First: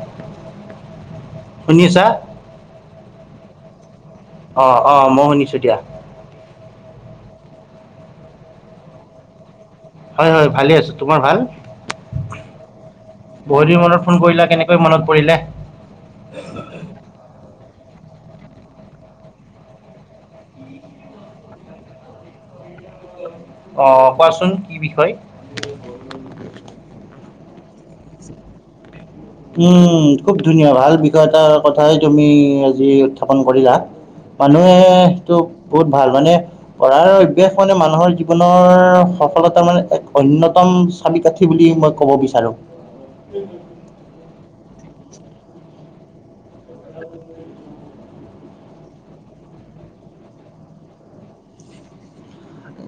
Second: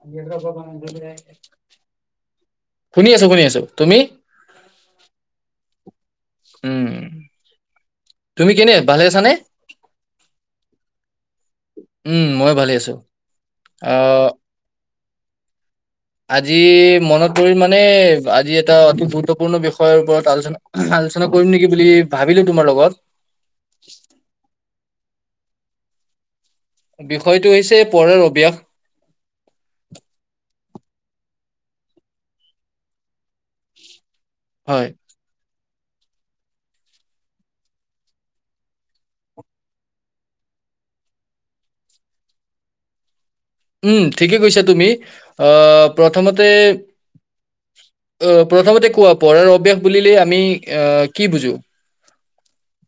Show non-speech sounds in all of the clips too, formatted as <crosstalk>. <unintelligible> শুনি আছা? শুনি আছোঁ, শুনি আছোঁ। তুমি? অ', অ' মই শুনিছোঁ দিয়া। উম, তুমি কেনে ভালে আছানে? হয়, হয় ভালে আছোঁ। তোমাৰ ভাল? উম মই ভালে আছো বহুদিন মনত ফোন আহ কৰিলা কেনে কৈ, মনত পৰিলে? আজি মনত পৰিম মানে, আজি এটা অতি গুৰুত্বপূৰ্ণ বিষয়ৰ ওপৰত আলোচনা আলোচনা কৰিম নেকি বুলি ভাবিলোঁ তোমাৰ লগত। অ', কোৱাচোন, কি বিষয়? বিষয়টো হৈছে পঢ়াৰ অভ্যাস। উম, খুব ধুনীয়া, ভাল বিষয় এটাৰ কথাই তুমি আজি উত্থাপন কৰিলা। <inaudible> মানুহেতো বহুত ভাল মানে কৰাৰ অভ্যাস মানে মানুহৰ জীৱনৰ সফলতাৰ মানে, এক অন্যতম চাবিকাঠি বুলি মই ক'ব বিচাৰোঁ। উম, ঠিকে কৈছা তুমি। আহ, প্ৰথমতে অ', প্ৰথমতে কোৱা, পঢ়াৰ অভ্যাস বুলিলে আমি আহ কি বুজো?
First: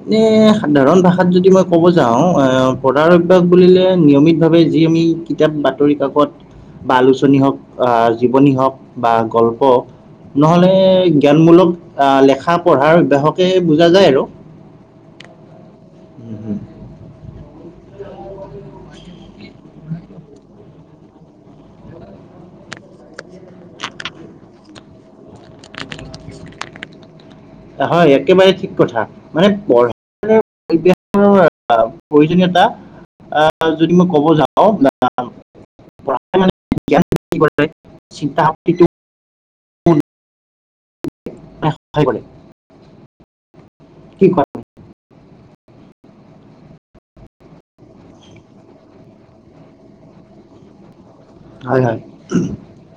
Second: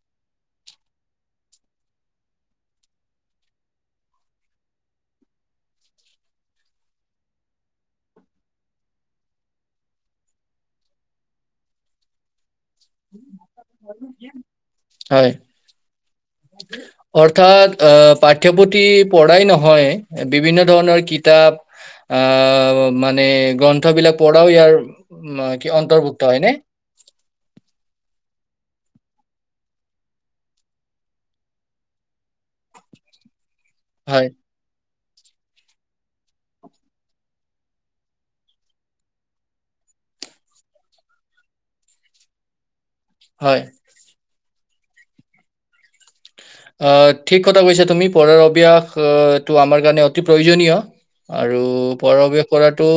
এ, সাধাৰণ ভাষাত যদি মই ক'ব যাওঁ, পঢ়াৰ অভ্যাস বুলিলে নিয়মিতভাৱে যি আমি কিতাপ, বাতৰি-কাকত বা আলোচনী হওঁক, আঃ জীৱনী হওঁক বা গল্প নহ'লে, জ্ঞানমূলক আহ, লেখা পঢ়াৰ দেহকে বুজা যায় আৰু। হয়। <inaudible> অৰ্থাৎ আহ, পাঠ্যপুথি পঢ়াই নহয়, বিভিন্ন ধৰণৰ কিতাপ আহ, মানে গ্ৰন্থবিলাক পঢ়াও ইয়াৰ, মই কি অন্তৰ্ভুক্ত হয়নে? হয়, একেবাৰে ঠিক কথা। মানে <unintelligible> প্ৰয়োজনীয়তা আ, যদি মই ক'ব হয় যাওঁ <unintelligible> চিন্তা শক্তিটো <unintelligible> হয়। কি <inaudible> অ', ঠিক কথা কৈছা তুমি, পঢ়াৰ অভ্যাসটো আমাৰ কাৰণে অতি প্ৰয়োজনীয়। আৰু হয় হয় পৰৱেশ কৰাটো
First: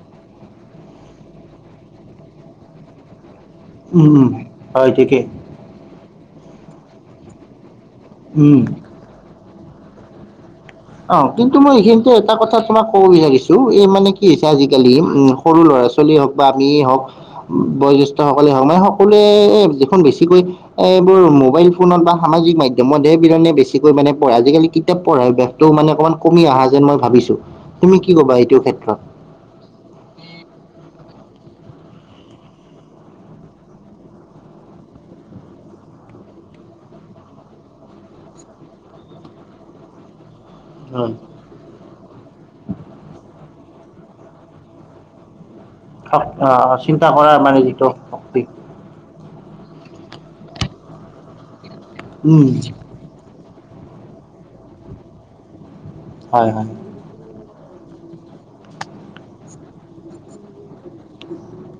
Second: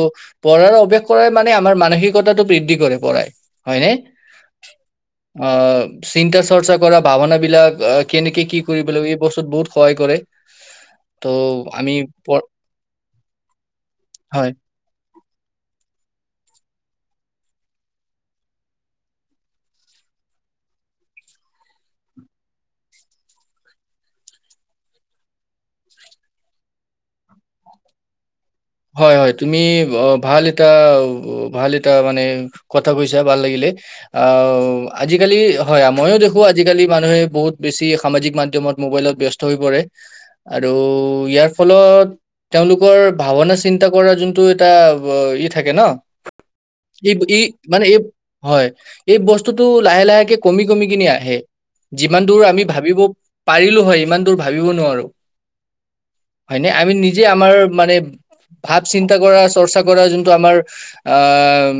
পঢ়াৰ অভ্যাস কৰাই মানে আমাৰ মানসিকতাটো বৃদ্ধি কৰে, পঢ়াই হয়নে? উম উম হয় ঠিকেই অ', চিন্তা চৰ্চা কৰা ভাৱনাবিলাক কেনেকে উম কি কৰিব লাগিব, বস্তুত বহুত সহায় কৰে। ত' অ', কিন্তু মই আমি এইখিনিতে এটা পঢ়- কথা তোমাক ক'ব বিচাৰিছোঁ, এই মানে কি হৈছে হয় আজি <unintelligible> উম, সৰু ল'ৰা-ছোৱালীয়ে হওক বা আমিয়েই হওক বয়োজ্যেষ্ঠ সকলে <unintelligible> সকলোৱে যিখন বেছিকৈ এইবোৰ মোবাইল ফোনত বা সামাজিক মাধ্যমত হে, বিৰনে বেছিকৈ মানে পঢ়ে, আজিকালি কিতাপ পঢ়া অভ্যাস টো, মানে অকমান কমি অহা যেন মই ভাবিছোঁ। তুমি কি ক'বা এইটো ক্ষেত্ৰ? হয়, হয়। তুমি ভাল এটা, ভাল এটা মানে কথা কৈছা, ভাল লাগিলে। আও, আজিকালি হয়, ময়ো দেখোঁ আজিকালি মানুহে বহুত বেছি সামাজিক মাধ্যমত মবাইলত ব্যস্ত হৈ পৰে, আৰু হয়, ইয়াৰ ফলত তেওঁলোকৰ ভাৱনা চিন্তা কৰাৰ যোনটো এটা ই থাকে ন, চিন্তা কৰাৰ ইত-ই মানে যিটো ই শক্তি হয়, ই বস্তুটো লাহে লাহেকে কমি, কমি কিনে আহে, যিমান দূৰ উম আমি ভাবিব পাৰিলোঁ হয়, ইমান দূৰ ভাবিব নোৱাৰোঁ, হয় নে? আমি নিজে আমাৰ মানে ভাৱ চিন্তা কৰা, চৰ্চা কৰা যোনটো আমাৰ আহ,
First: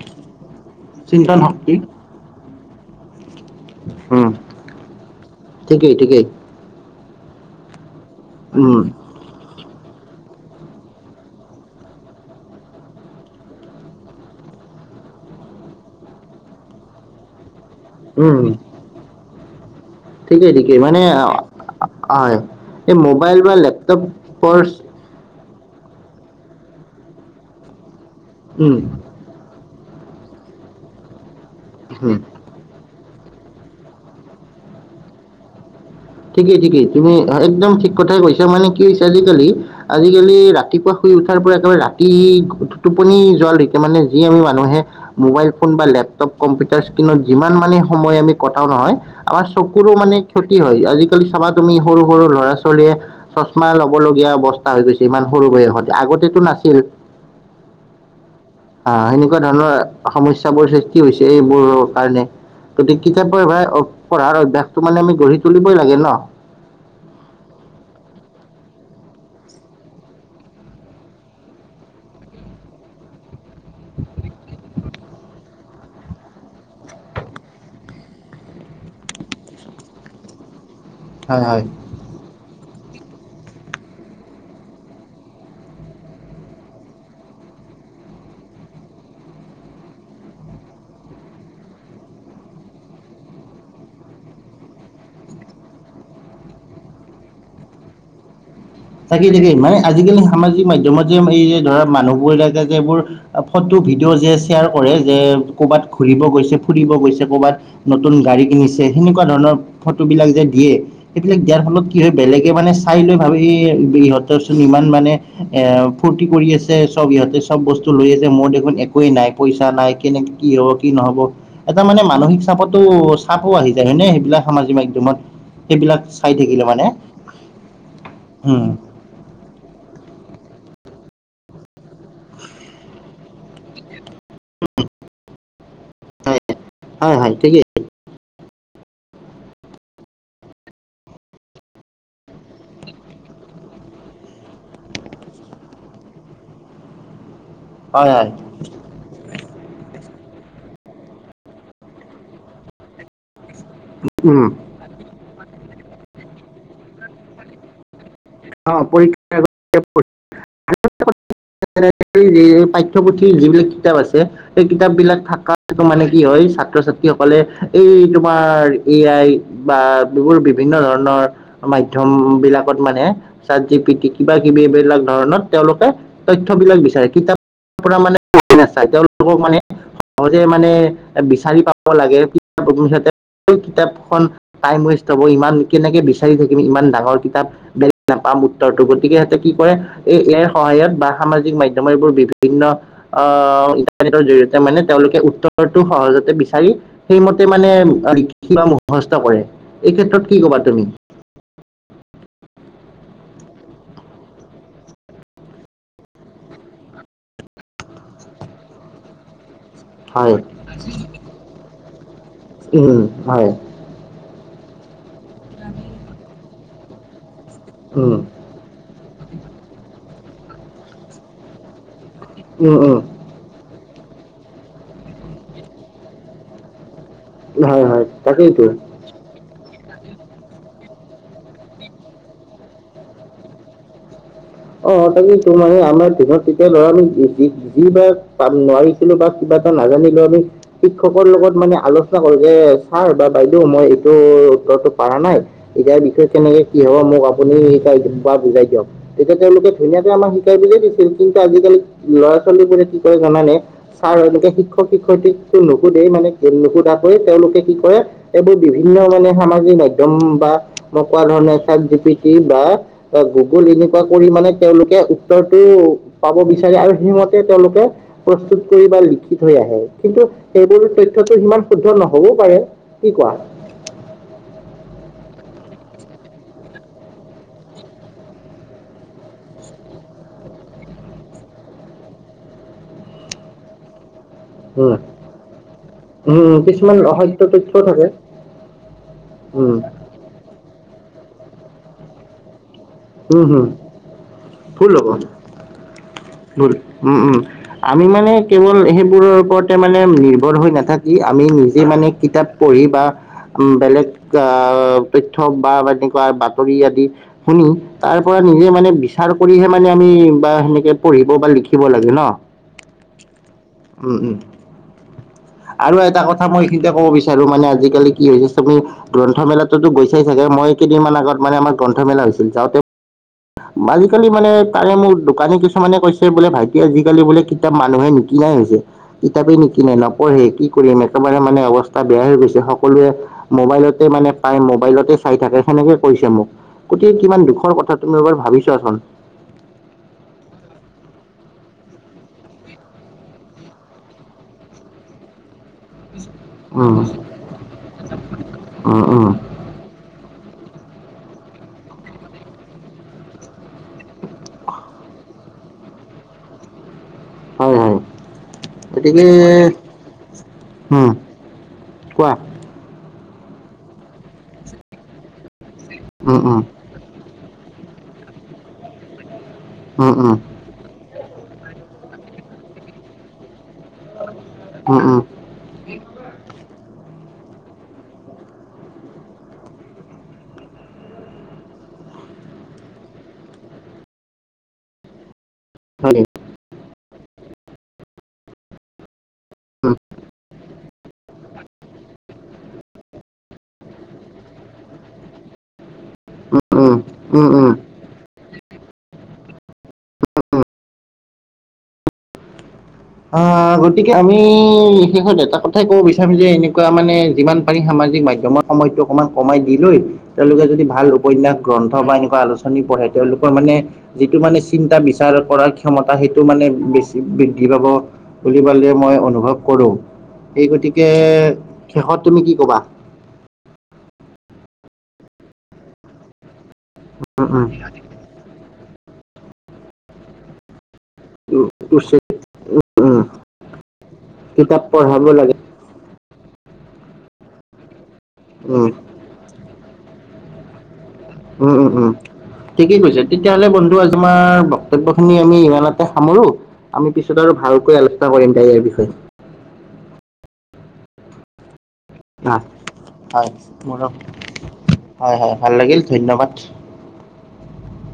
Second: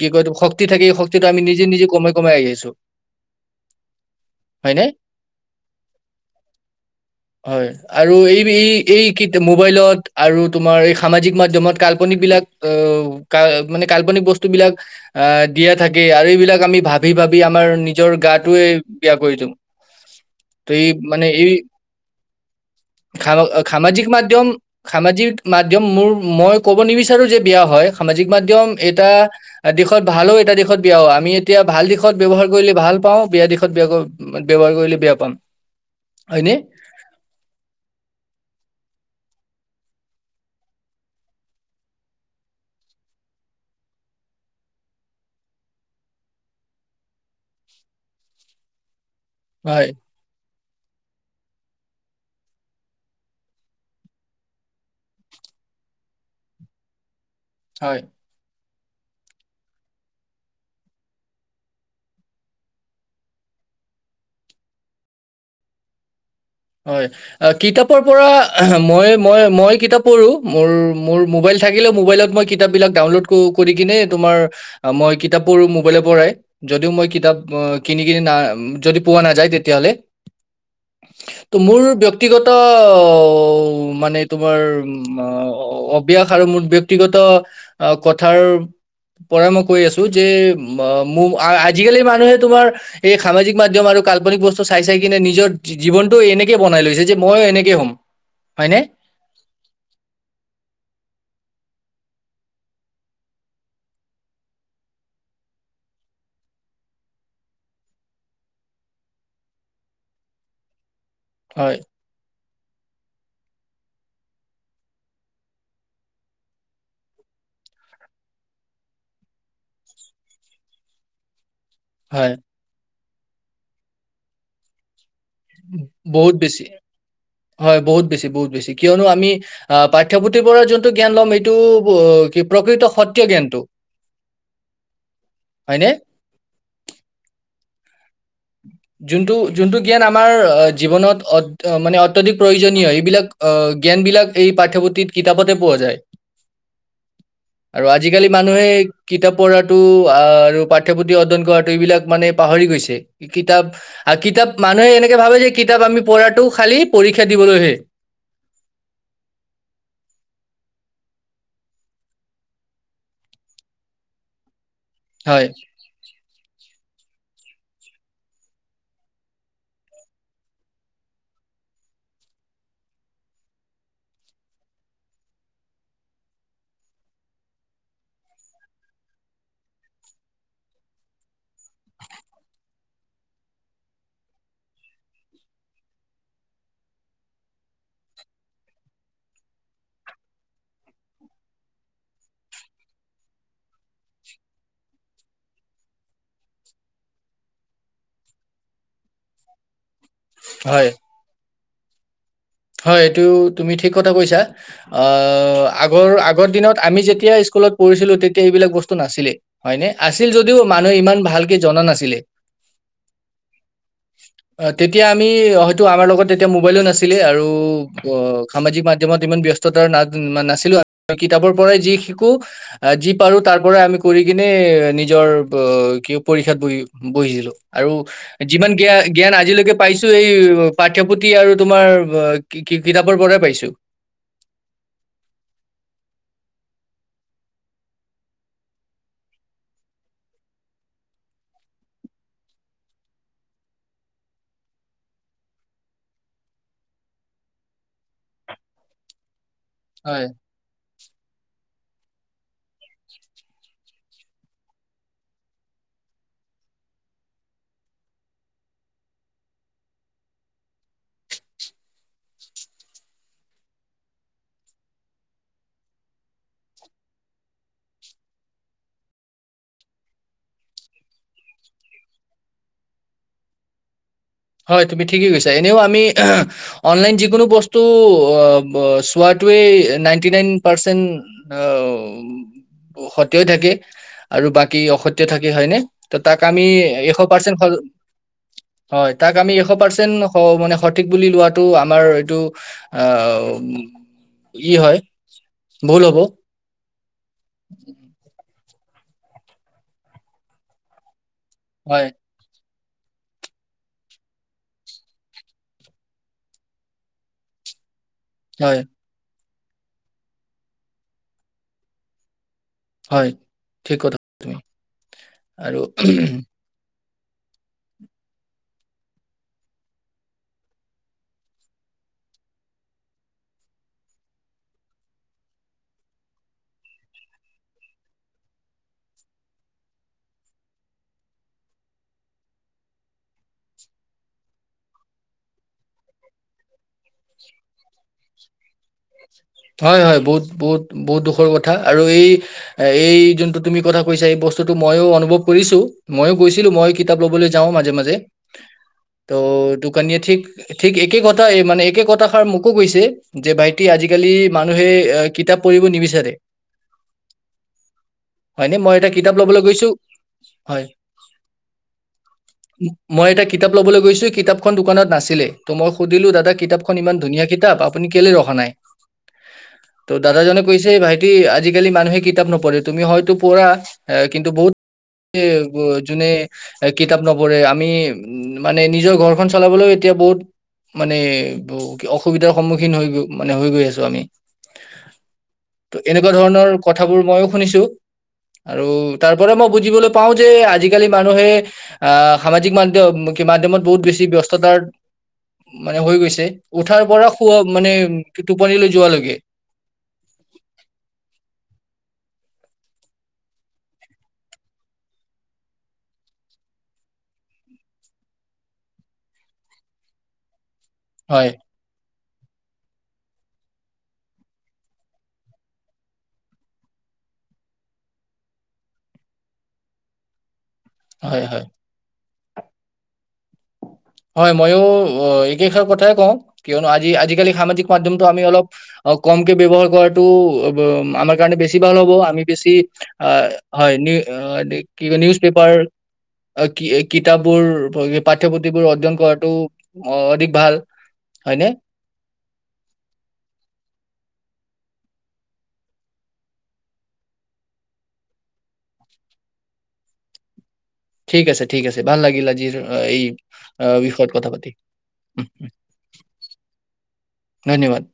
কি কয় এইটো? শক্তি থাকে এই শক্তিটো চিন্তন আমি নিজে, শক্তি নিজে কমাই, কমাই আহি আছোঁ। উম! ঠিকেই, ঠিকেই! হয়! আৰু এই, উম এইকেইটা মোবাইলত আৰু তোমাৰ এই সামাজিক মাধ্যমত কাল্পনিক বিলাক আহ ক মানে কাল্পনিক বস্তুবিলাক আহ দিয়া থাকে আৰু এইবিলাক আমি ভাবি, ভাবি আমাৰ নিজৰ উম গাটোৱে বিয়া কৰি লৌ ঠিকেই ঠিকেই এই মানে আ- এই হয় এই খা মোবাইল বা সামাজিক মাধ্যম লেপটপৰ সামাজিক মাধ্যম মোৰ মই ক'ব নিবিচাৰোঁ যে বেয়া হয় সামাজিক মাধ্যম উম, এটা দিশত ভালো এটা দিশত বিয়াও! আমি এতিয়া ভাল দিশত হুম, ব্যৱহাৰ কৰিলে ভাল পাওঁ! বিয়া দিশত বেয়া ব্যৱহাৰ কৰিলে বেয়া পাম! হয়নে ঠিকেই, ঠিকেই! তুমি একদম ঠিক কথাই কৈছা মানে কি হৈছে আজিকালি আজিকালি ৰাতিপুৱা শুই উঠাৰ পৰা একেবাৰে ৰাতি টোপনি যোৱালৈকে মানে যি আমি মানুহে মোবাইল ফোন বা লেপটপ কম্পিউটাৰ স্ত্ৰীণত যিমান মানে সময় আমি কটাওঁ নহয় আমাৰ হয় চকুৰো মানে ক্ষতি হয়! আজিকালি চাবা তুমি সৰু, সৰু ল'ৰা ছোৱালীয়ে চশমা লবলগীয়া অৱস্থা হৈ গৈছে ইমান সৰু বয়সতে, আগতেতো নাছিল। হয়। অ' সেনেকুৱা ধৰণৰ সমস্য বোৰ সৃষ্টি হৈছে এইবোৰৰ কাৰণে। গতিকে কিতাপ পঢ় পঢ়াৰ অভ্যাসটো মানে আমি গঢ়ি তুলিবই লাগে ন? হয়। অ' কিতাপৰ পৰা মই মই মই কিতাপ পঢ়ো মোৰ মোৰ মোবাইল থাকিলেও মোবাইলত মই কিতাপ বিলাক ডাউনলোড কৰি কিনে তোমাৰ মই কিতাপ পঢ়ো। মোবাইলৰ পৰাই, যদিও মই কিতাপ কিনি কিনি না যদি পোৱা নাযায় তেতিয়াহলে। হয় ত হয় মোৰ ব্যক্ত ব্যক্তিগত মানে তোমাৰ অভ্যাস আৰু মোৰ ব্যক্তিগত আহ কথাৰ পৰা মই কৈ আছো, যে ম আজিকালি মানুহে তোমাৰ এই সামাজিক মাধ্যম আৰু কাল্পনিক বস্তু চাই চাই কিনে নিজৰ জীৱনটো এনে জে বনাই লৈছে। যে মই এনেকে হ'ম হয়নে? থাকেই থাকেই, মানে আজিকালি সামাজিক মাধ্যমত যে এই যে ধৰা মানুহবোৰ <unintelligible> যে এইবোৰ ফটো ভিডিঅ' যে শ্বেয়াৰ কৰে যে কৰবাত ঘুৰিব গৈছে ফুৰিব গৈছে নতুন গাড়ী কিনিছে সেনেকুৱা ধৰণৰ ফটোবিলাক যে দিয়ে সেইবিলাক দিয়াৰ ফলত কি হয়, বেলেগে মানে চাই লৈ ভাবে ইহ'তৰচোন ইমান মানে এ ফূৰ্তি কৰি আছে চব ইহঁতে চব বস্তু লৈ আছে মোৰ দেখোন একোৱেই নাই পইচা নাই কেনেকে কি হব কি নহব এটা মানে হয় মানসিক চাপতো চাপো আহি যায় হয় নে সেইবিলাক সামাজিক মাধ্যমত? সেইবিলাক চাই বহুত বেছি থাকিলে মানে? হয়। বহুত বেছি বহুত উম বেছি। কিয়নো আমি আহ পাঠ্যপুথিৰ পৰা যোনটো জ্ঞান ল'ম এইটো কি প্ৰকৃত সত্য জ্ঞানটো। হয়নে? হয়, হয়, হয় ঠিকেই। যোনটো যোনটো জ্ঞান আমাৰ জীৱনত মানে অত্যাধিক প্ৰয়োজনীয় এইবিলাক আহ জ্ঞানবিলাক এই পাঠ্যপুথিত কিতাপতে পোৱা যায়। আৰু হয় আজিকালি হয় মানুহে কিতাপ পঢ়াটো আৰু পাঠ্যপুথি অধ্যয়ন কৰাটো এইবিলাক মানে পাহৰি গৈছে। কিতাপ আৰু উম কিতাপ মানুহে এনেকে ভাবে যে কিতাপ আমি পঢ়াটো খালি পৰীক্ষা দিবলৈহে। অ পৰীক্ষা <unintelligible> <unintelligible> সেই পাঠ্যপুথি, যিবিলাক কিতাপ আছে। সেই কিতাপ বিলাক হয় থাকাৰ টো মানে কি হয়, ছাত্ৰ ছাত্ৰী সকলে এই তোমাৰ এ' আইৰ বা এইবোৰ বিভিন্ন ধৰণৰ মাধ্যম বিলাকত মানে চাতজিপিতি কিবা কিবি এইবিলাক ধৰণত তেওঁলোকে তথ্য বিলাক বিচাৰে। কিতাপ পৰা মানে পঢ়ি নাচায় তেওঁলোকক মানে সহজে মানে বিচাৰি পাব লাগে কিতাপত সিহঁতে তেই কিতাপখন টাইম ৱেষ্ট হ'ব, ইমান কেনেকে বিচাৰি থাকিম ইমান ডাঙৰ কিতাপ, বেলেগ নাপাম উত্তৰটো, গতিকে সিহঁতে কি কৰে এই এ আইয়ৰ সহায়ত বা সামাজিক মাধ্যম এইবোৰ বিভিন্ন অহ ইটাৰনেটৰ জৰিয়তে মানে তেওঁলোকে উত্তৰটো সহজতে বিচাৰি সেইমতে মানে লিখি বা মুখস্থ কৰে, এই ক্ষেত্ৰত কি ক'বা তুমি? হয় হয় এইটো, তুমি ঠিক কথা কৈছা। আহ আগৰ আগৰ দিনত আমি যেতিয়া স্কুলত পঢ়িছিলো, তেতিয়া এইবিলাক নাছিলে। হয়নে? আছিল হয় যদিও মানুহে ইমান ভালকে জনা নাছিলে। উম হয় অ' তেতিয়া আমি হয়তো আমাৰ লগত এতিয়া মোবাইলো নাছিলে, আৰু উম অঁ সামাজিক মাধ্যমত ইমান ব্যস্ততাৰ না নাছিলো কিতাপৰ পৰাই যি শিকো উম আহ উম যি পাৰোঁ, তাৰ পৰা আমি কৰি কিনে নিজৰ কি পৰীক্ষাত বহি বহিছিলোঁ হয় আৰু হয় তাকেইতো যিমান জ্ঞা জ্ঞান আজিলৈকে পাইছোঁ এই পাঠ্যপুথি আৰু তোমাৰ ৱ কিতাপৰ পৰাই পাইছোঁ। অঁ, তাকেইতো মানে আমাৰ দিনত তেতিয়া ল'ৰা আমি যি যি বাৰ পাম নোৱাৰিছিলোঁ বা কিবা এটা নাজানিলোঁ আমি শিক্ষকৰ লগত মানে আলোচনা কৰোঁ যে ছাৰ বা বাইদেউ মই এইটো উত্তৰটো পাৰা নাই ইয়াৰ বিষয়ে কেনেকে কি হ'ব, মোক আপুনি শিকাই বা বুজাই দিয়ক। তেতিয়া তেওঁলোকে ধুনীয়াকে হয় আমাক শিকাই বুজায় দিছিল, কিন্তু আজিকালি ল'ৰা ছোৱালীবোৰে কি কৰে জানানে? ছাৰ এনেকে শিক্ষক শিক্ষয়িত্ৰীক তো নুশুধেই মানে নুশুধাকৈয়ে তেওঁলোকে কি কৰে এইটো বিভিন্ন মানে সামাজিক মাধ্যম বা মই কোৱা ধৰণে চাট জিটিপি বা বা গুগল এনে কোৱা কৰি মানে তেওঁলোকে উত্তৰটো পাব বিচাৰে আৰু সেইমতে তেওঁলোকে প্ৰস্তুত কৰি বা লিখি থৈ আহে কিন্তু সেইবোৰ তথ্যটো সিমান শুদ্ধ নহ'বও পাৰে। কি কোৱা? হয়, তুমি ঠিকেই কৈছা। এনেও আমি অনলাইন যিকোনো বস্তু শ ব চোৱাটোৱে নাইনটি নাইন পাৰছেণ্ট অঁৱ সত্যয় থাকে। আৰু বাকী উম, অসত্য থাকে হয়নে? ত' তাক উম, আমি কিছুমান এশ অসত্য পাৰ্চেন্ট হল তথ্যও থাকে হয়। তাক আমি এশ উম, পাৰ্চেন্ট হ'ব মানে, সঠিক বুলি লোৱাটো আমাৰ এটো হম, অ', হম, ই ভুল হয়, হ'ব ভুল হ'ব। ভুল, উম, উম, আমি মানে কেৱল সেইবোৰৰ ওপৰতে মানে নিৰ্ভৰ হৈ নাথাকি, আমি নিজে মানে হয় কিতাপ পঢ়ি বা বেলেগ আহ, তথ্য বা এনেকুৱা বাতৰি আদি শুনি তাৰপৰা নিজে হয় মানে বিচাৰ কৰিহে মানে আমি বা সেনেকে পঢ়িব বা লিখিব লাগে, ন'? হয়, ঠিক উম কথা উম কৈছা তুমি। আৰু এটা কথা মই এইখিনিতে কব বিচাৰো মানে আজিকালি কি হৈছে, তুমি- গ্ৰন্থমেলাতটোতো গৈছাই চাগে মই কেইদিনমান আগত মানে আমাৰ গ্ৰন্থমেলা হৈছিল যাওঁতে আজিকালি মানে তাৰে মোক দোকানী কিছুমানে কৈছে বোলে ভাইটি আজিকালি বোলে- কিতাপ মানুহে নিকিনাই হৈছে, কিতাপেই নিকিনাই নপ পঢ়ি কি কৰিম একেবাৰে মানে অৱস্থা বেয়া হৈ গৈছে সকলোৱে মোবাইলতে মানে পাই মোবাইলতে চাই থাকে সেনেকে কৈছে মোক গোটেই কিমান দুখৰ কথা তুমি এবাৰ ভাবি ছোৱাচোন হয়, হয়, বহুত, বহুত, বহুত, দুখৰ কথা, আৰু এই এই যোনটো তুমি কথা কৈছা এই বস্তুটো মইও অনুভৱ কৰিছোঁ মইয়ো গৈছিলো মই উম, কিতাপ ল'বলৈ যাওঁ মাজে মাজে উম, উম, ত কনিয়ে ঠিক, ঠিক একে কথা মানে একে কথাষাৰ মোকো কৈছে যে, ভাইটি আজি আজিকালি মানুহে এ কিতাপ পঢ়িব নিবিচাৰে। হয় হয় হয়নে, মই এটা গতিকে কিতাপ লবলৈ গৈছো, হয়। উম, কোৱা? মই এটা কিতাপ লবলৈ গৈছো কিতাপখন দোকানত নাছিলেই টো মই সুধিলো উম, দাদা উম, কিতাপ ইমান ধুনীয়া কিতাপ, আপুনি কেলে ৰখা নাই। উম, ত' উম, দাদাজনে কৈছে ভাইটি আজিকালি মানুহে কিতাপ নপঢ়ে তুমি হয়তো পঢ়া। এ কিন্তু বহুতে। উম, উম, যোনে এ কিতাপ নপঢ়ে, আমি উম মানে নিজৰ ঘৰখন চলাবলৈও এতিয়া বহুত- মানে অসুবিধাৰ সন্মুখীন হৈ মানে হৈ গৈ আছে। তু আমি, হয়, ত'এনেকুৱা ধৰণৰ কথাবোৰ মইও শুনিছোঁ। আৰু তাৰ পৰা মই উম, বুজিবলৈ পাওঁ যে, আজি আজিকালি মানুহে আহ, সামাজিক মাধ্যম মাধ্যমত বহুত বেছি ব্যস্ততাৰ- মানে হৈ গৈছে। উম, উঠাৰ পৰা উম, সোৱা উম, মানে টোপনিলৈ যোৱালৈকে। আহ গতিকে আমি বিশেষত এটা কথাই ক'ব বিচাৰিম যে, এনেকুৱা মানে যিমান পাৰি সামাজিক মাধ্যমত সময়টো অকণমান কমাই দি লৈ তেওঁলোকে যদি ভাল হয় উপন্যাস গ্ৰন্থ বা এনেকুৱা আলোচনা আদি পঢ়ে, তেওঁলোকৰ মানে যিটো মানে চিন্তা বিচাৰ কৰাৰ ক্ষমতা সেইটো মানে বেছি বৃদ্ধ ধি পাব বুলি পেলাই মই অনুভৱ কৰো সেই গতিকে হয় হয় শেষত তুমি কি ক'বা? হয় ময়ো অ একেষাৰ কথাই কওঁ, কিয়নো আজি উম আজিকালি সামাজিক মাধ্যম ত' আমি অলপ ক'মকে ব্যবহাৰ কৰাটো অ ব আমাক কাৰণে বেছি ভাল হ'ব, আমি বেছি উম আ হয় নি কিতাপ কি পঢ়াব নিউজ লাগে পেপাৰ অ' কি কিতাপবোৰ পাঠ্য পুথিবোৰ উম অধ্যয়ন কৰাতটো অ অধিক ভাল। হয়নে? উম, উম, উম। ঠিকেই কৈছা তেতিয়াহ'লে বন্ধু আজি আমাৰ বক্তব্য খিনি আমি ইমানতে সামৰো। আমি পিছত আৰু ভালকৈ আলোচনা কৰিম দে ইয়াৰ বিষয়ে। ঠিক আছে ঠিক আছে ভাল লাগিল হয় আজিৰ এই হয় মোৰো বিষয়ত কথা পাতি। হয়, হয়, ভাল লাগিল ধন্যবাদ। ধন্যবাদ।